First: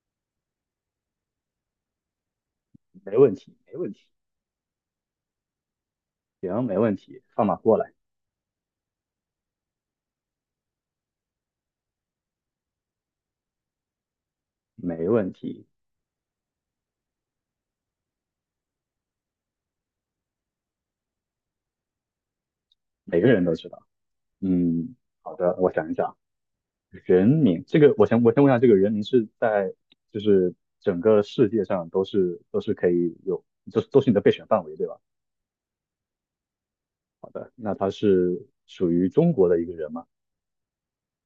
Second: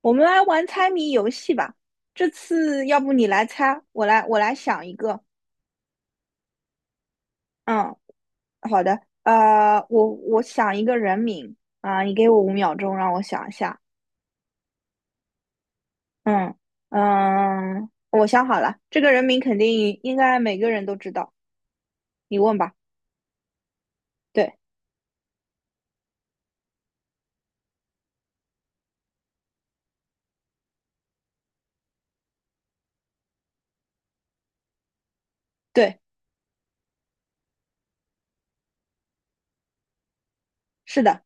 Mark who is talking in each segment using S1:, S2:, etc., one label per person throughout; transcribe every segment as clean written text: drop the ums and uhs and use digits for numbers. S1: 我们来玩猜谜游戏吧。这次要不
S2: 没
S1: 你
S2: 问
S1: 来
S2: 题，没
S1: 猜，
S2: 问题，
S1: 我来想一个。
S2: 行，没问题，放马过来，
S1: 嗯，好的。我想一个人名啊，你给我5秒钟，让我想一下。
S2: 没问题，
S1: 嗯嗯，我想好了，这个人名肯定应该每个人都知道。你问吧。
S2: 每个人都知道。
S1: 对
S2: 嗯，好的，我想一想，人名这个，我先问一下，这个人名是在就是整个世界上都是可以有，都是你的备选范围，对吧？
S1: 对，
S2: 好的，那他是属于中国的一个人吗？
S1: 是的，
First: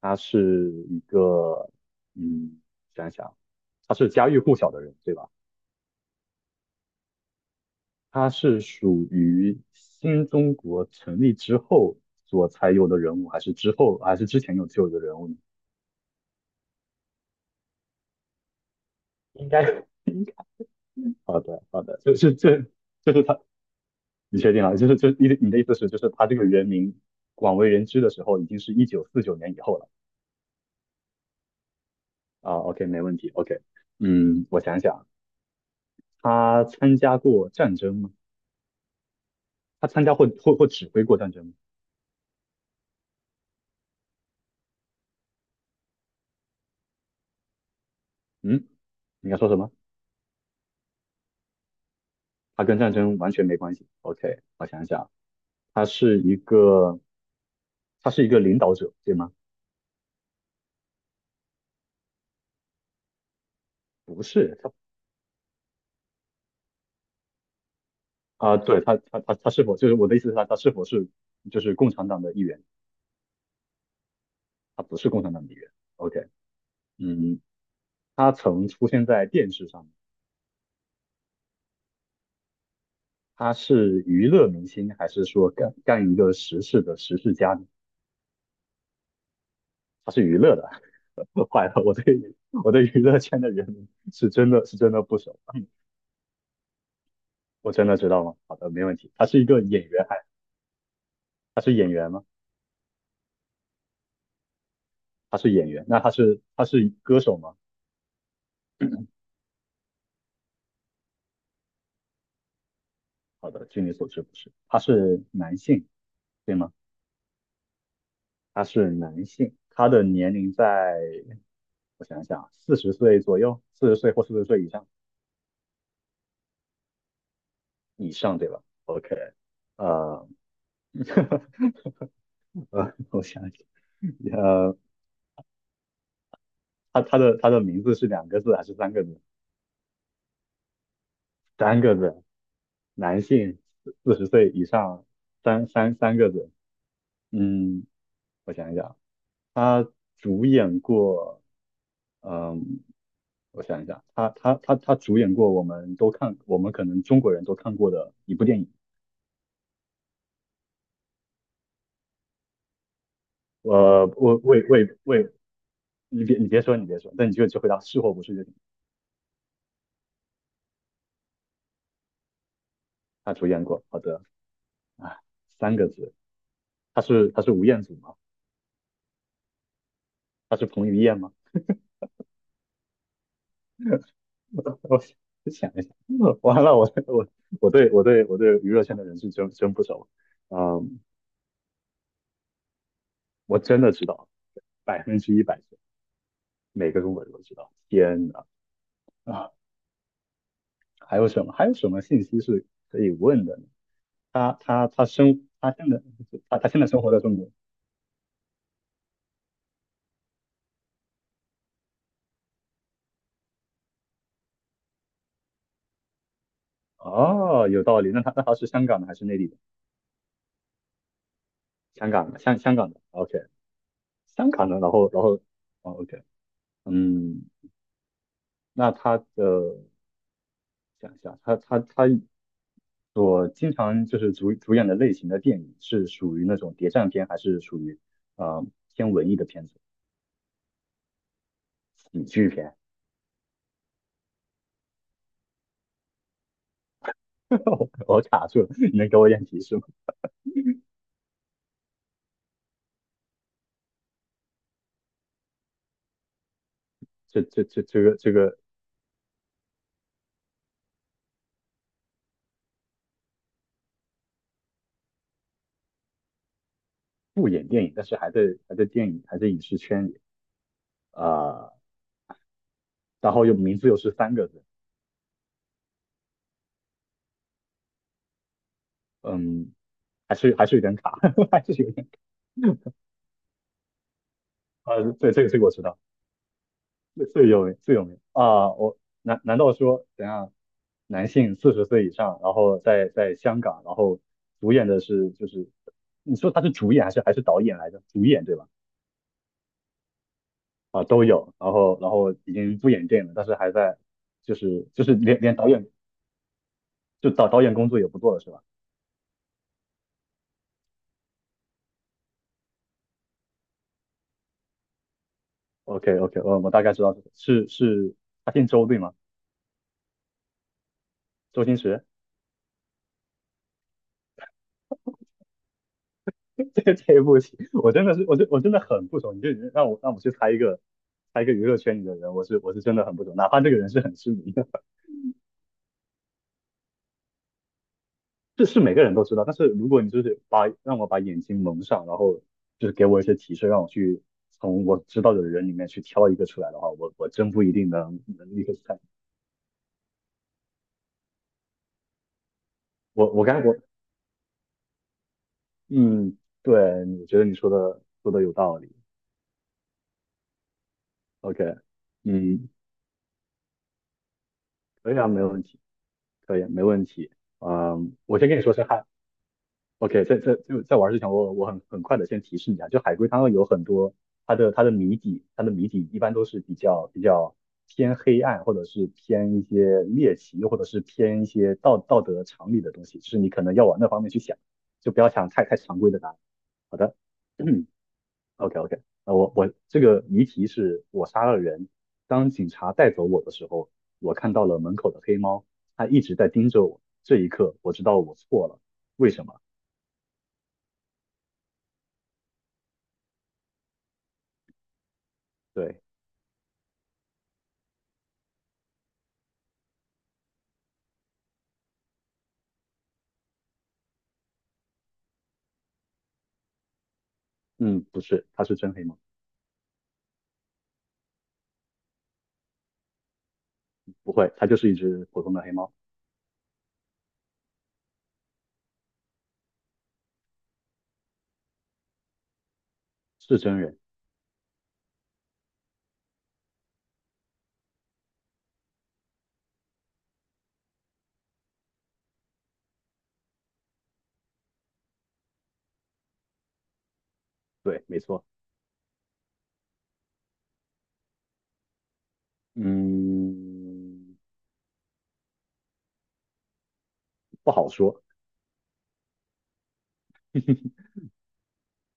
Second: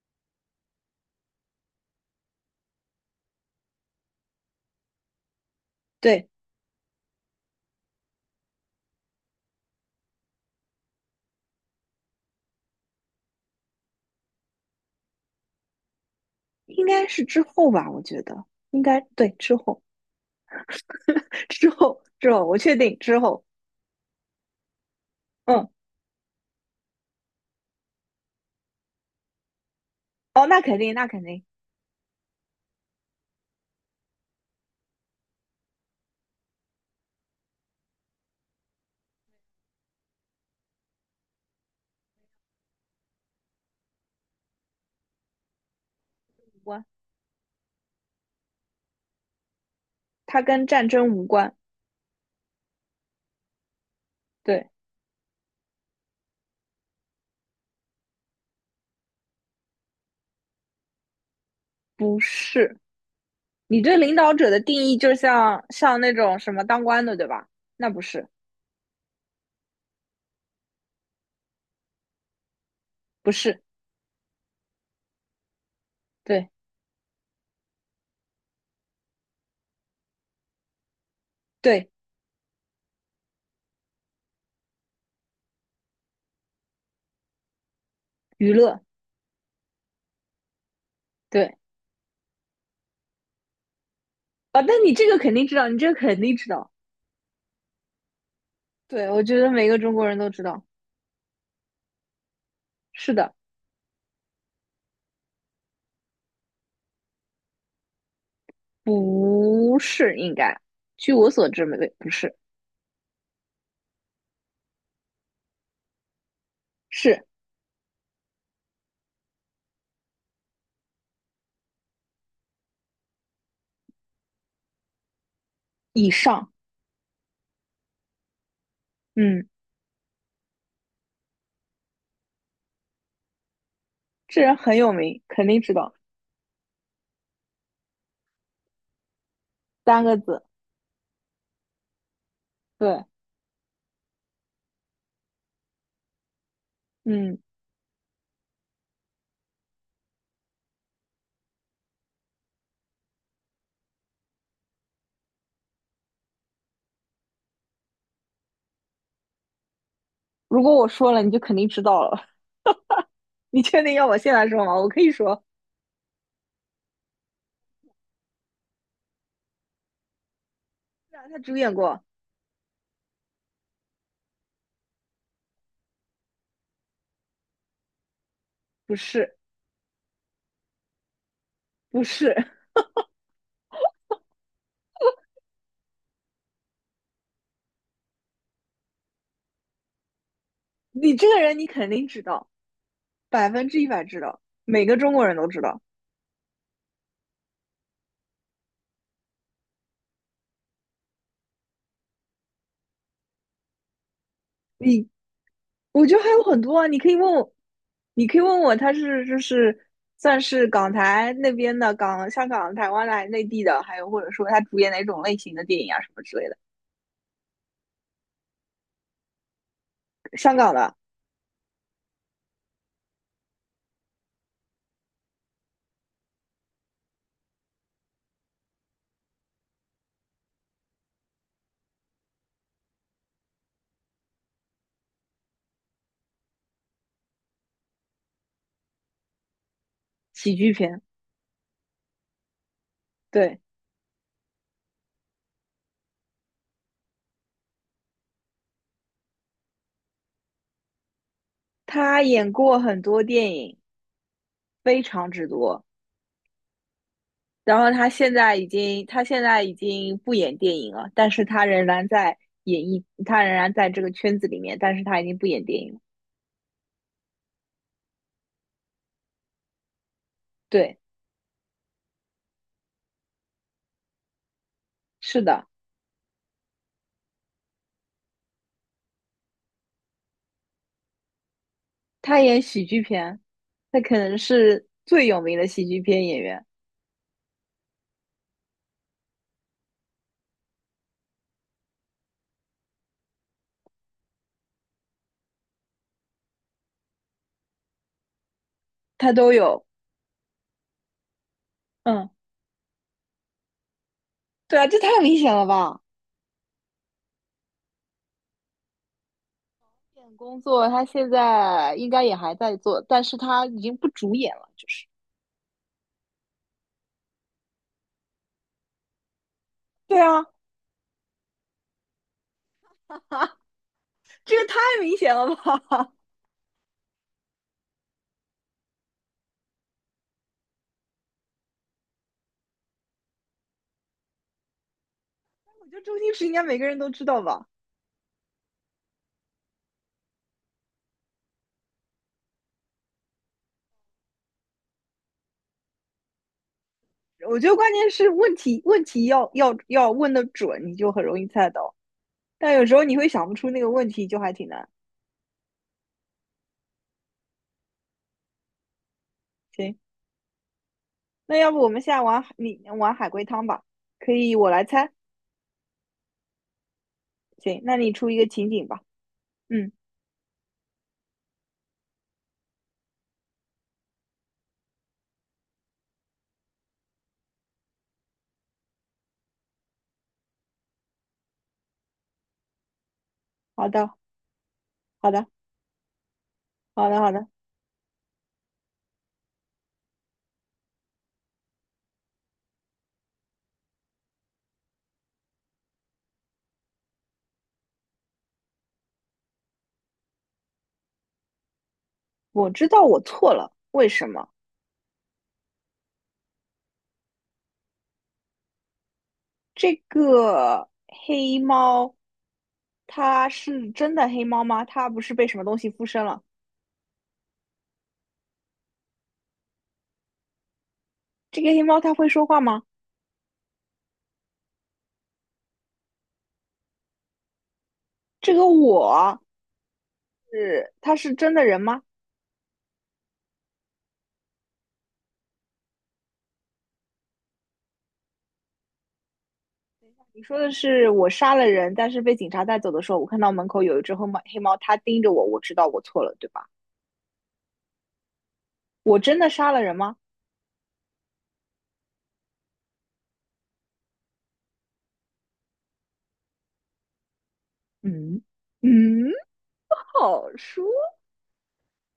S2: 他是一个，嗯，想一想，他是家喻户晓的人，对吧？
S1: 对，
S2: 他是属于新中国成立之后所才有的人物，还是之后，还是之前有就有的人物呢？
S1: 应该是之后吧，我觉得应该对
S2: 应
S1: 之
S2: 该
S1: 后
S2: 好 的，
S1: 之
S2: 好的，
S1: 后
S2: 就
S1: 之
S2: 是
S1: 后，我
S2: 这，
S1: 确定
S2: 就
S1: 之
S2: 是他，
S1: 后。
S2: 你确定了？就是就你的你的意
S1: 嗯，
S2: 思是，就是他这个人名广为人知的时候，已经是1949年以后了
S1: 哦，那肯定，那肯定
S2: 啊？OK，没问题。OK，嗯，我想想，他参加过战争吗？他参加或指挥过战争吗？
S1: 无关，
S2: 嗯，你要说什么？
S1: 它跟战争无关。
S2: 他跟战争完全没关系。OK，我
S1: 对。
S2: 想想，他是一个。他是一个领导者，对吗？
S1: 不是，你对领
S2: 不
S1: 导者
S2: 是，
S1: 的
S2: 他
S1: 定义就像那种什么当官的，对吧？那不是，
S2: 啊，对他是否就是我的意思是他是否是就是共产党的一员？
S1: 不是，
S2: 他不是共产党的一员。OK，
S1: 对
S2: 嗯，他曾出现在电视上，
S1: 对，
S2: 他是娱乐明星还是说干一个实事的实事家呢？
S1: 娱乐，
S2: 他是娱乐的。
S1: 对
S2: 坏了，我对娱乐圈的人是真
S1: 啊，
S2: 的是
S1: 但
S2: 真
S1: 你
S2: 的
S1: 这个
S2: 不
S1: 肯
S2: 熟，
S1: 定知道，你这个肯定知道。
S2: 我真的知道吗？好的，没问
S1: 对，
S2: 题。
S1: 我
S2: 他
S1: 觉
S2: 是一
S1: 得
S2: 个
S1: 每个
S2: 演
S1: 中国
S2: 员，还
S1: 人都知道。
S2: 他是演员吗？
S1: 是的，
S2: 他是演员，那他是歌手吗？
S1: 不是应该，据我所知，没不是，
S2: 好的，据你所知不是，他是男性，对吗？
S1: 是
S2: 他是男性，他的年龄在，我想想，四十岁左右，四十岁或四十岁以上，
S1: 以上。
S2: 以上对吧？OK，
S1: 嗯，
S2: 呃，我想想，
S1: 这人
S2: 呃，
S1: 很有名，肯定知道。
S2: 他他的名字是2个字还是三个字？
S1: 三个字，
S2: 三个字，
S1: 对，
S2: 男性，四十岁以上，三个字。
S1: 嗯，
S2: 嗯，我想一想，他主演过，嗯、我想一下，他主演过我们都看，我们可能中国人都看过的一部电影。
S1: 如果我说了，你就肯定知道了。你确定要我现
S2: 我
S1: 在
S2: 我
S1: 说吗？
S2: 我
S1: 我可以
S2: 我，
S1: 说，
S2: 你别说，那你就只回答是或不是就行。
S1: 是啊他主演过，
S2: 他主演过，好的，啊，三个字，他是吴彦祖吗？
S1: 不是，
S2: 他是彭于晏吗？
S1: 不是。
S2: 我想一想，完了，我对我对娱乐圈的人是真不熟，嗯，
S1: 你这个人你肯定知道，百
S2: 我
S1: 分之
S2: 真
S1: 一
S2: 的
S1: 百
S2: 知
S1: 知
S2: 道
S1: 道，每个
S2: 百
S1: 中
S2: 分
S1: 国
S2: 之
S1: 人
S2: 一
S1: 都知
S2: 百，
S1: 道。
S2: 每个中国人都知道。天呐，啊，还有什么信息是可以问的呢？他他他
S1: 你
S2: 生他现在
S1: 我觉得还有
S2: 他
S1: 很
S2: 他
S1: 多
S2: 现在
S1: 啊，你
S2: 生
S1: 可
S2: 活
S1: 以
S2: 在
S1: 问
S2: 中国。
S1: 我，你可以问我，他是就是算是港台那边的港，香港、台湾来内地的，还有或者说他主演哪种类型的电影啊什么之类的。
S2: 哦，有道理。那他是香港的还是内地的？
S1: 香港的
S2: 香港的，香港的。OK，香港的。然后哦，OK，嗯，那他的想一下，他所经常就是主演的类型的电影是属于那种谍战片，还是属于呃偏文艺的片子？
S1: 喜剧片，
S2: 喜剧片？
S1: 对，
S2: 我卡住了，你能给我一点提示吗？
S1: 他演过很多电影，非常之多。
S2: 这这
S1: 然
S2: 这
S1: 后
S2: 这
S1: 他
S2: 个这
S1: 现在
S2: 个
S1: 已经，他现在已经不演电影了，但是他仍然在演艺，他仍然在这个圈子里面，但是他已经不演电影了。
S2: 不演电影，但是还在影视圈里
S1: 对，
S2: 啊。然后又名字又是三个字，
S1: 是的，
S2: 嗯，还是有点卡，还是有点
S1: 他演喜剧片，他可能是
S2: 卡
S1: 最
S2: 对，
S1: 有
S2: 这个
S1: 名
S2: 这个
S1: 的
S2: 我知
S1: 喜
S2: 道，
S1: 剧片演员，
S2: 最有名啊，我难道说等下男性四十岁以上，然后在香港，然后主演的是就是你说他是主演还是导演来着？主演对吧？
S1: 他都有。
S2: 啊，都有，然后然
S1: 嗯，
S2: 后已经不演电影了，但是还在就
S1: 对啊，
S2: 是
S1: 这
S2: 就是
S1: 太明
S2: 连
S1: 显
S2: 连
S1: 了
S2: 导演
S1: 吧？
S2: 就导演工作也不做了是吧
S1: 这点工作他现在应该也还在做，但是他已经不主演了，就是。
S2: ？OK OK，我大概知道是是是他姓周对吗？
S1: 对啊，
S2: 周星驰。
S1: 这个太明显了吧？
S2: 这不行，我真的是，我真的很不熟。你就让我去猜一个，猜一个娱乐圈里的人，我是真的很不熟。哪怕这个人是很知名的，
S1: 我觉得周星驰应该每个人都知道吧。
S2: 这是每个人都知道。但是如果你就是让我把眼睛蒙上，然后就是给我一些提示，让我去从我知道的人里面去挑一个出来的话，我真
S1: 我
S2: 不
S1: 觉
S2: 一
S1: 得
S2: 定
S1: 关键
S2: 能
S1: 是问
S2: 能立刻
S1: 题
S2: 猜。
S1: 问题要问的准，你就很容易猜到。但有时候你会
S2: 我我
S1: 想不
S2: 刚才
S1: 出
S2: 我
S1: 那个问题，就还挺难。
S2: 嗯，对，我觉得你说的有道理。
S1: 行，那
S2: OK，
S1: 要不我们现在玩
S2: 嗯，
S1: 你玩海龟汤吧？可以，我来猜。
S2: 可以啊，没问题，可以，没问题。
S1: 行，那你
S2: 嗯，
S1: 出一
S2: 我
S1: 个
S2: 先跟你
S1: 情
S2: 说
S1: 景
S2: 声
S1: 吧。
S2: 嗨。
S1: 嗯，
S2: OK，在玩之前，我很快的先提示你啊，就海龟汤有很多它的谜底，它的谜底一般都是比较偏黑暗，或者是偏一些猎奇，或者是偏一些道德常理的东西，就是你可能要
S1: 好
S2: 往那
S1: 的，
S2: 方面去想，就不要
S1: 好的，
S2: 想太常规的答案。好
S1: 好
S2: 的
S1: 的，好的。
S2: ，OK OK，那我这个谜题是我杀了人，当警察带走我的时候，我看到了门口的黑猫，它一直在盯着我，这一刻我知道我错了，为什么？
S1: 我知道我错了，为什么？
S2: 对。
S1: 这个黑猫，它是真的黑猫吗？它不是被什么东西附身了？
S2: 嗯，不是，它是真黑猫，
S1: 这个黑猫它会说话吗？
S2: 不会，它就是一只普通的黑猫，
S1: 这个我是，它是真的人吗？
S2: 是真人，
S1: 你说的是我杀了人，但是被警察带走的时候，我看到门口有一只黑猫，黑猫它盯着我，我知道我错了，对吧？
S2: 对，没错，
S1: 我真的杀了人吗？
S2: 嗯，不好说，
S1: 嗯嗯，好
S2: 是
S1: 说。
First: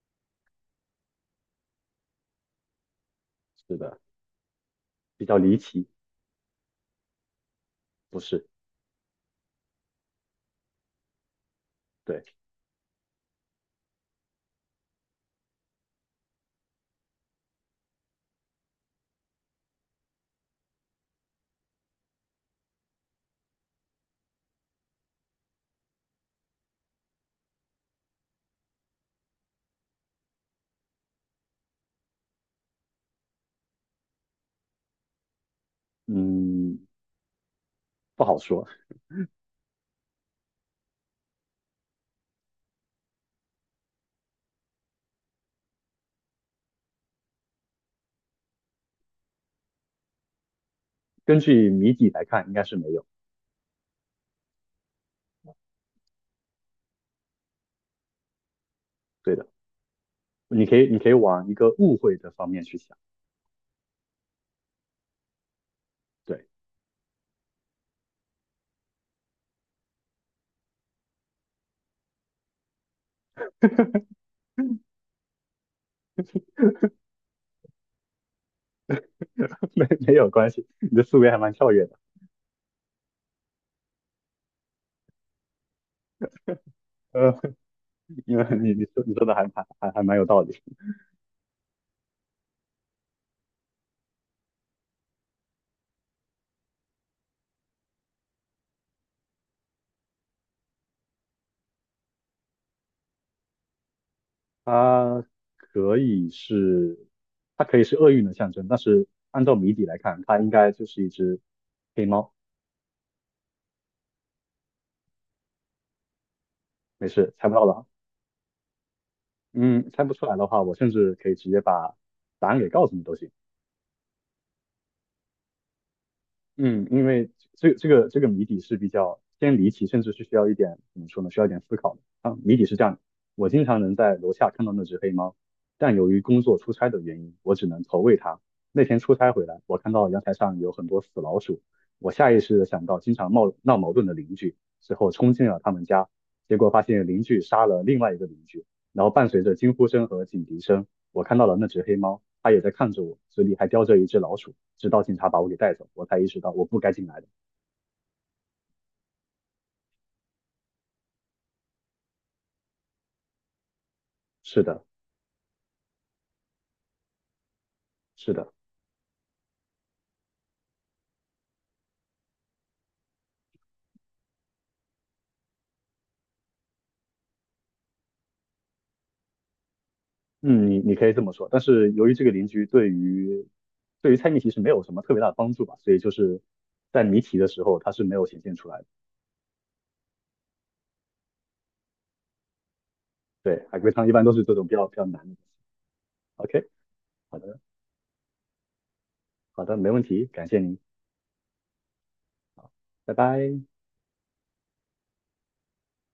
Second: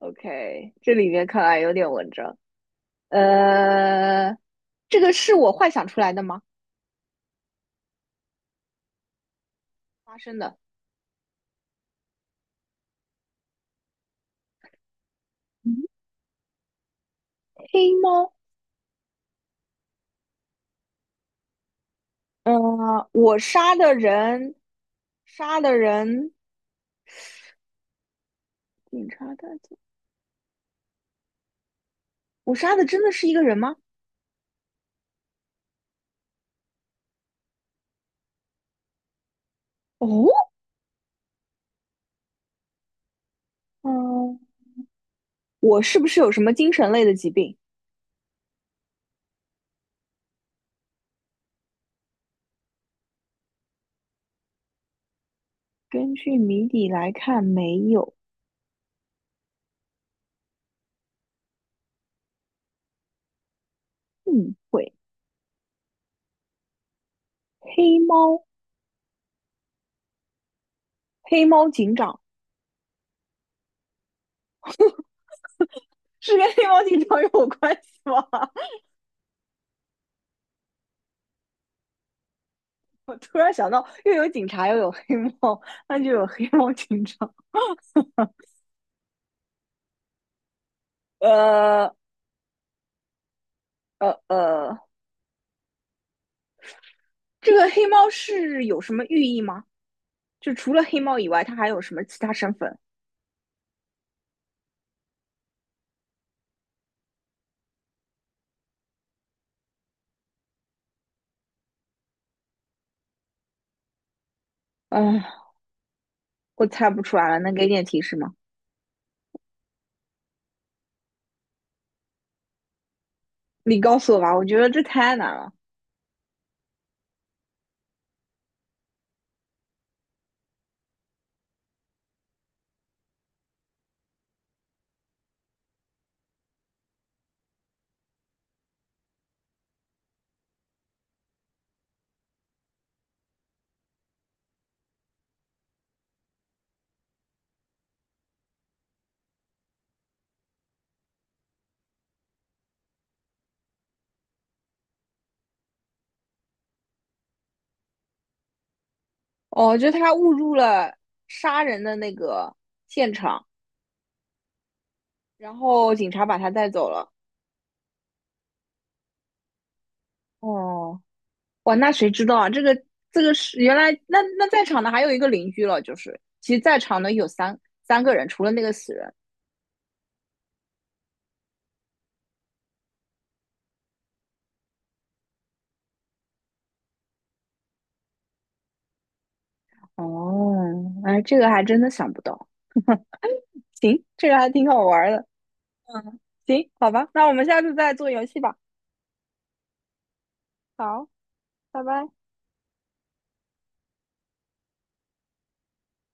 S1: OK,这里面看来有点文章。
S2: 的，
S1: 呃，这个
S2: 比
S1: 是
S2: 较
S1: 我
S2: 离
S1: 幻想
S2: 奇，
S1: 出来的吗？
S2: 不是，
S1: 发生的。
S2: 对，
S1: 嗯黑猫，呃，我杀的人，杀的人，警察带走。我杀的真的是一个人吗？
S2: 嗯，不好说，
S1: 哦，嗯、我是不是有什么精神类的疾病？
S2: 根据谜底来看，应该是没有，
S1: 根据谜底来看，没有
S2: 对的，你可以往一个误会的方面去想，
S1: 误会。
S2: 对，
S1: 黑猫，黑猫警长 是跟黑猫警长有关系吗？
S2: 没有关系，你的思维还蛮跳跃的，
S1: 我突然想到，又有警察，又有黑猫，那就有黑猫警长。
S2: 呃，因为你说的还蛮有道理。
S1: 呃呃呃，这个黑猫是有什么寓意吗？就除了黑猫以外，它还有什么其他身份？
S2: 它可以是，它可以是厄运的象征，但是按照谜底来看，它应该就是一只黑猫。
S1: 嗯，我猜不
S2: 没
S1: 出来
S2: 事，
S1: 了，
S2: 猜
S1: 能
S2: 不到
S1: 给
S2: 的
S1: 点
S2: 话
S1: 提示吗？
S2: 嗯，猜不出来的话，我甚至可以直接把答案给告诉你都行。
S1: 你告诉我吧，我觉得这太难了。
S2: 嗯，因为这个谜底是比较偏离奇，甚至是需要一点怎么说呢？需要一点思考的啊。谜底是这样的：我经常能在楼下看到那只黑猫，但由于工作出差的原因，我只能投喂它。那天出差回来，我看到阳台上有很多死老鼠，我下意识的想到经常闹闹矛盾的邻居，之后冲进了他们家，结果发现邻居杀了另外一个邻居，然后伴随着惊呼声和警笛声。我看到了那只黑猫，它也在看着我，嘴里还叼着一只老鼠。直到警察把我给带走，我才意识到我不该进来的。
S1: 哦，就他误入了杀人的那个现场。
S2: 是的，
S1: 然后警察把他带走了。
S2: 是的，
S1: 哦，哇，那谁知道啊？这个这个是原来那在场的还有一个邻居了，就是其实在场的有三个人，除了那个死人。
S2: 嗯，你可以这么说。但是由于这个邻居对于猜谜题是没有什么特别大的帮助吧，所以就是在谜题的时候它是没有显现出来的。
S1: 哦，哎，这个还真的想不到。
S2: 对，海龟
S1: 行，
S2: 汤一般
S1: 这
S2: 都
S1: 个
S2: 是
S1: 还
S2: 这种
S1: 挺
S2: 比
S1: 好
S2: 较比较
S1: 玩
S2: 难
S1: 的。
S2: 的。OK，
S1: 行，好吧，那我
S2: 好
S1: 们
S2: 的，
S1: 下次再做游戏吧。
S2: 好的，没问题，感谢您，
S1: 好，拜拜。
S2: 拜拜。